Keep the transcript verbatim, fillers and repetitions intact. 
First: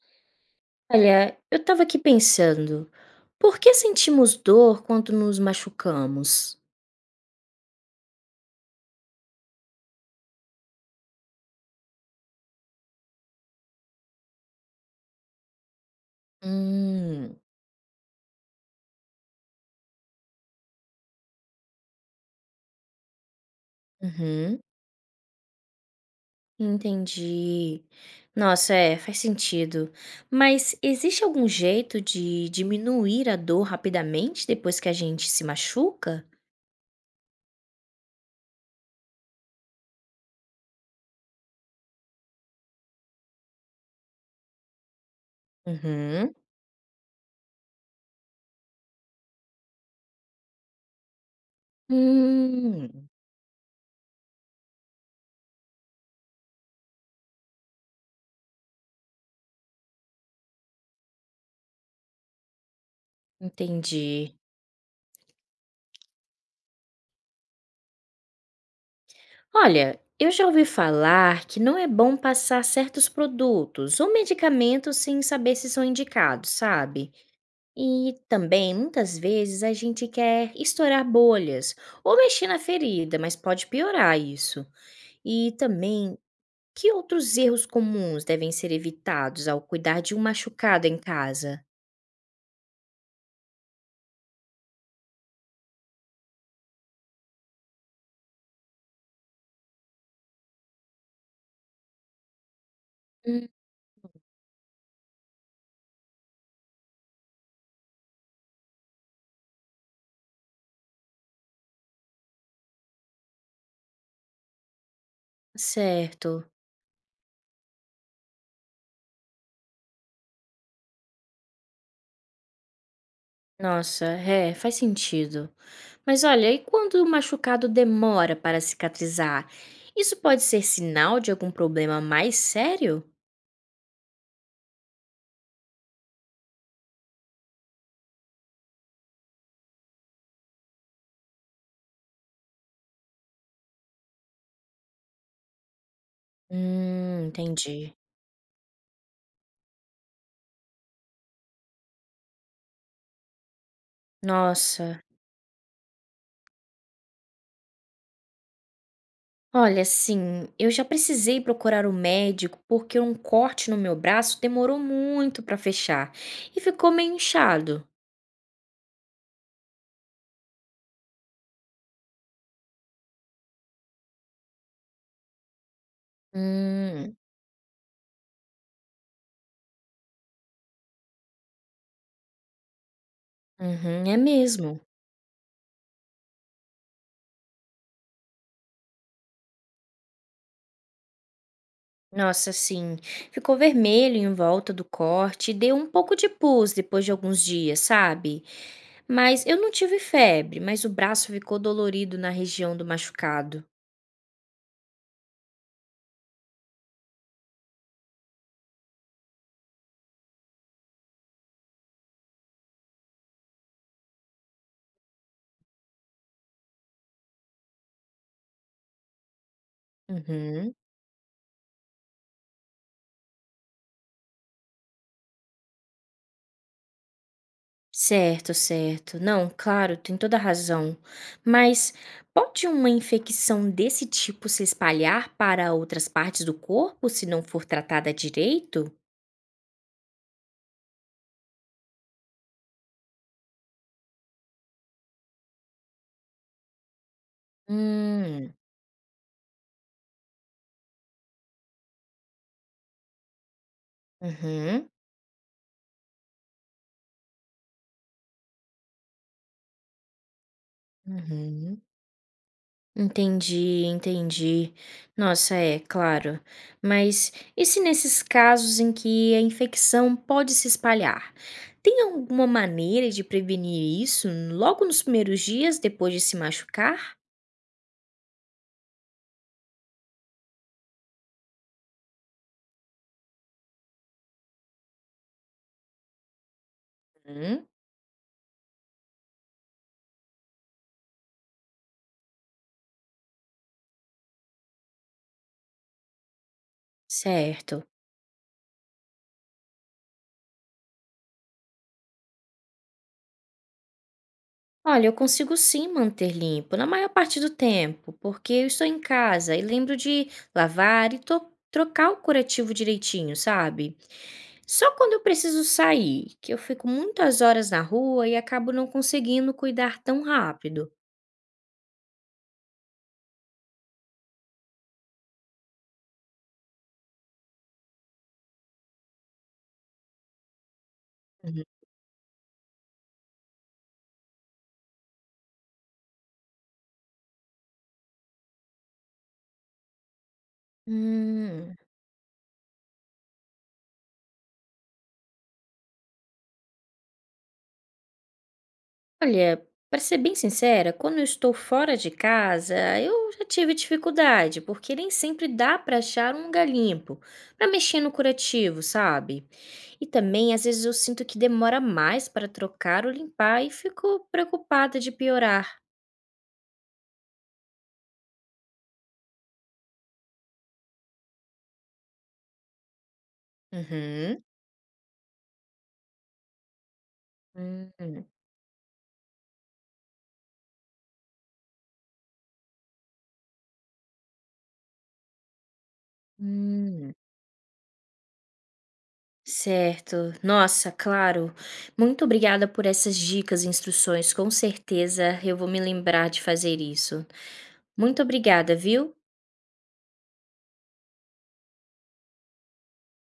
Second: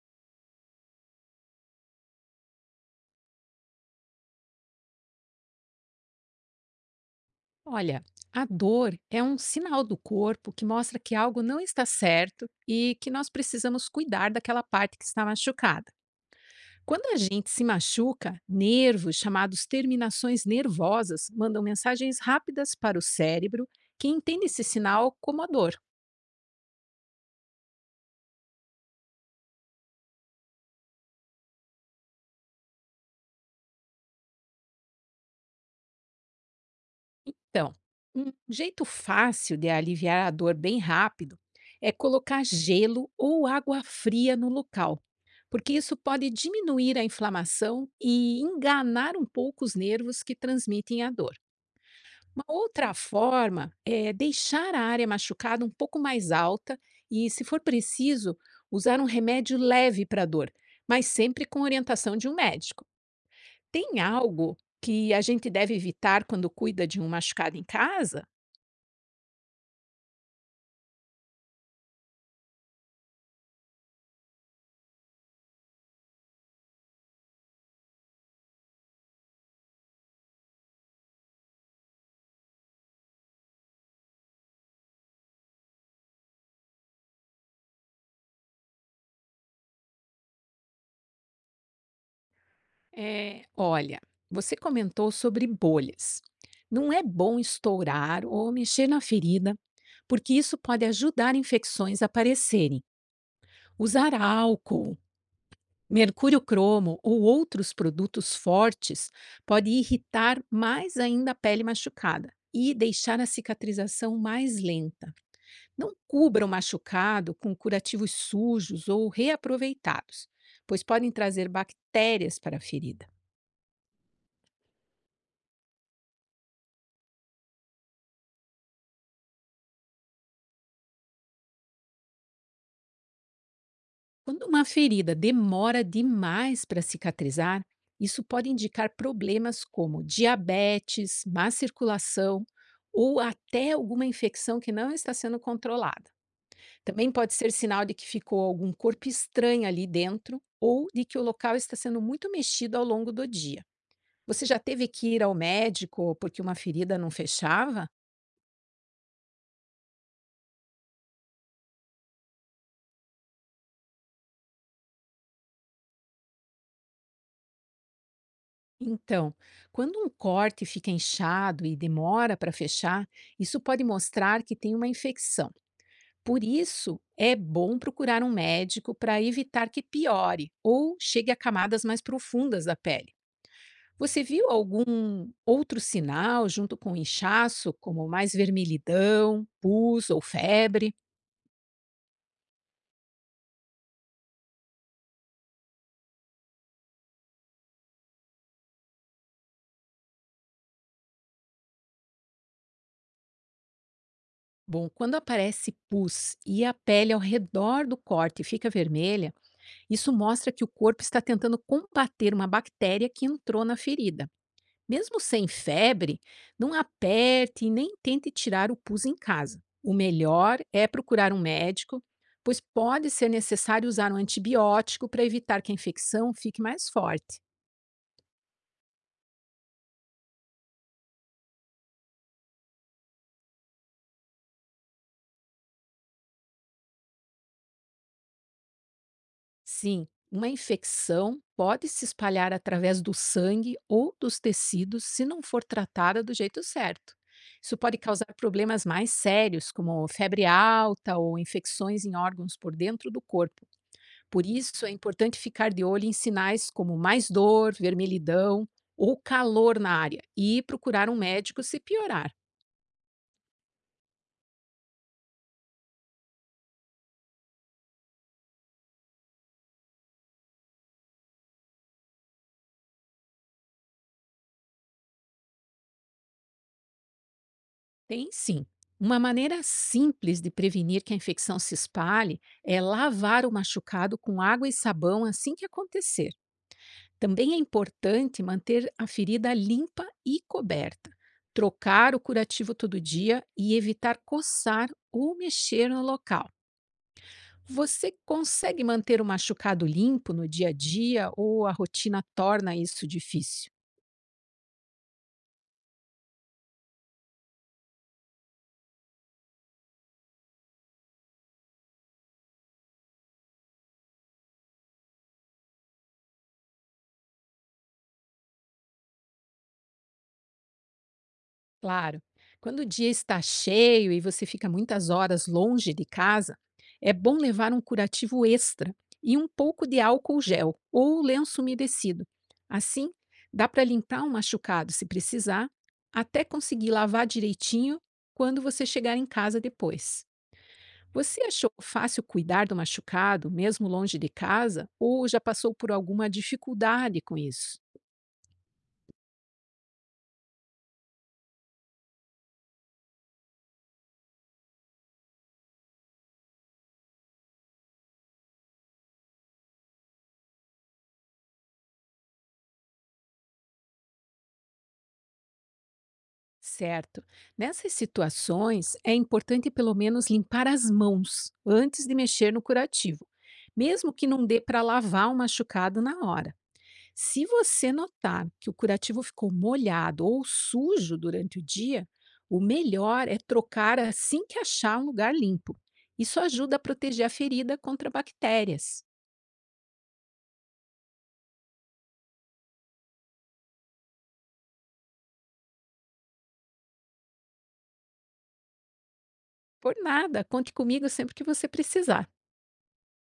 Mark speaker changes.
Speaker 1: Olha, eu estava aqui pensando, por que sentimos dor quando nos machucamos?
Speaker 2: Olha, a dor é um sinal do corpo que mostra que algo não está certo e que nós precisamos cuidar daquela parte que está machucada. Quando a
Speaker 1: Hum.
Speaker 2: gente se machuca, nervos chamados terminações nervosas mandam mensagens rápidas para o cérebro que entende
Speaker 1: Uhum,
Speaker 2: esse sinal como a dor.
Speaker 1: entendi. Nossa, é, faz sentido. Mas existe algum jeito de diminuir a dor rapidamente depois que a gente se machuca?
Speaker 2: Então, um jeito fácil de aliviar a dor bem rápido é colocar gelo ou água fria no local, porque isso pode
Speaker 1: Uhum.
Speaker 2: diminuir a inflamação e enganar um pouco os nervos que transmitem a dor. Uma outra
Speaker 1: Hum,
Speaker 2: forma é deixar a área machucada um pouco mais alta e, se for preciso, usar um remédio leve para a dor, mas sempre com orientação de um médico. Tem
Speaker 1: entendi.
Speaker 2: algo que a gente deve evitar quando cuida de um machucado em casa?
Speaker 1: Olha, eu já ouvi falar que não é bom passar certos produtos ou medicamentos sem saber se são indicados, sabe? E também, muitas vezes, a gente quer estourar bolhas ou mexer na ferida, mas pode piorar isso. E também, que outros erros comuns devem ser evitados ao cuidar de um machucado em casa?
Speaker 2: É, olha, você comentou sobre bolhas. Não é bom estourar ou mexer na ferida, porque isso pode ajudar infecções a aparecerem.
Speaker 1: Hum,
Speaker 2: Usar álcool, mercúrio cromo ou outros produtos fortes pode irritar mais ainda a pele machucada e deixar a cicatrização mais lenta. Não cubra
Speaker 1: certo.
Speaker 2: o machucado com curativos sujos ou reaproveitados, pois podem trazer bactérias para a ferida.
Speaker 1: Nossa, é, faz sentido. Mas olha, e quando o machucado demora para cicatrizar? Isso pode ser sinal de algum problema mais sério?
Speaker 2: Quando uma ferida demora demais para cicatrizar, isso pode indicar problemas como diabetes, má circulação ou até alguma infecção que não está sendo controlada. Também
Speaker 1: Hum,
Speaker 2: pode ser sinal de
Speaker 1: entendi.
Speaker 2: que ficou algum corpo estranho ali dentro ou de que o local está sendo muito mexido ao longo do dia. Você já teve
Speaker 1: Nossa.
Speaker 2: que ir ao médico porque uma ferida não fechava?
Speaker 1: Olha, assim, eu já precisei procurar o médico porque um corte no meu braço demorou muito para fechar e ficou meio inchado.
Speaker 2: Então, quando um corte fica inchado e demora para fechar, isso pode mostrar que tem uma infecção. Por isso,
Speaker 1: Hum,
Speaker 2: é bom procurar um médico para evitar que piore ou chegue a camadas mais profundas da pele.
Speaker 1: uhum, é
Speaker 2: Você viu
Speaker 1: mesmo.
Speaker 2: algum outro sinal junto com o inchaço, como mais vermelhidão, pus ou febre?
Speaker 1: Nossa, assim, ficou vermelho em volta do corte e deu um pouco de pus depois de alguns dias, sabe? Mas eu não tive febre, mas o braço ficou dolorido na região do machucado.
Speaker 2: Bom, quando aparece pus e a pele ao redor do corte fica vermelha, isso mostra que o corpo está tentando combater uma bactéria que entrou na ferida. Mesmo sem febre, não aperte e nem tente tirar o pus em casa. O melhor
Speaker 1: Uhum.
Speaker 2: é procurar um médico, pois pode ser necessário usar um antibiótico para evitar que a infecção fique mais forte.
Speaker 1: Certo, certo. Não, claro, tem toda a razão. Mas pode uma infecção desse tipo se espalhar para outras partes do corpo se não for tratada direito?
Speaker 2: Sim, uma infecção pode se espalhar através do sangue ou dos tecidos se não for tratada do jeito certo. Isso pode causar
Speaker 1: Hum,
Speaker 2: problemas mais sérios, como febre alta ou infecções em órgãos por dentro do corpo. Por isso, é
Speaker 1: uhum,
Speaker 2: importante ficar de olho em sinais como mais dor, vermelhidão ou calor na área e procurar um médico se
Speaker 1: uhum.
Speaker 2: piorar.
Speaker 1: Entendi, entendi. Nossa, é, claro. Mas e se nesses casos em que a infecção pode se espalhar? Tem alguma maneira de prevenir isso logo nos primeiros dias depois de se machucar?
Speaker 2: Tem sim. Uma maneira simples de prevenir que a infecção se espalhe é lavar o machucado com água e sabão assim que acontecer. Também é
Speaker 1: Hum.
Speaker 2: importante manter a ferida limpa e coberta, trocar o curativo todo dia e evitar coçar ou mexer no local.
Speaker 1: Certo.
Speaker 2: Você consegue manter o machucado limpo no dia a dia ou a rotina torna isso difícil?
Speaker 1: Olha, eu consigo sim manter limpo na maior parte do tempo, porque eu estou em casa e lembro de lavar e to- trocar o curativo direitinho, sabe? Só quando eu preciso sair, que eu fico muitas horas na rua e acabo não conseguindo cuidar tão rápido.
Speaker 2: Claro, quando o dia está cheio e você fica muitas horas longe de casa, é bom levar um curativo extra e um pouco de álcool gel ou lenço
Speaker 1: Uhum.
Speaker 2: umedecido. Assim, dá para limpar um machucado se precisar, até conseguir lavar direitinho quando você chegar em casa depois. Você achou
Speaker 1: Hum,
Speaker 2: fácil cuidar do machucado, mesmo longe de casa, ou já passou por alguma dificuldade com isso?
Speaker 1: olha, para ser bem sincera, quando eu estou fora de casa, eu já tive dificuldade, porque nem sempre dá para achar um lugar limpo para mexer no curativo, sabe? E também, às vezes, eu sinto que demora mais para trocar ou limpar e fico preocupada de piorar.
Speaker 2: Certo. Nessas situações, é importante pelo menos limpar as mãos antes de mexer no curativo, mesmo que
Speaker 1: Uhum.
Speaker 2: não dê para lavar o machucado na hora. Se você
Speaker 1: Hum,
Speaker 2: notar que o curativo ficou molhado ou sujo durante o dia, o melhor é trocar assim que achar um lugar limpo. Isso ajuda a
Speaker 1: hum.
Speaker 2: proteger a ferida contra bactérias.
Speaker 1: Certo. Nossa, claro. Muito obrigada por essas dicas e instruções. Com certeza eu vou me lembrar de fazer isso. Muito obrigada, viu?
Speaker 2: Por nada, conte comigo sempre que você precisar.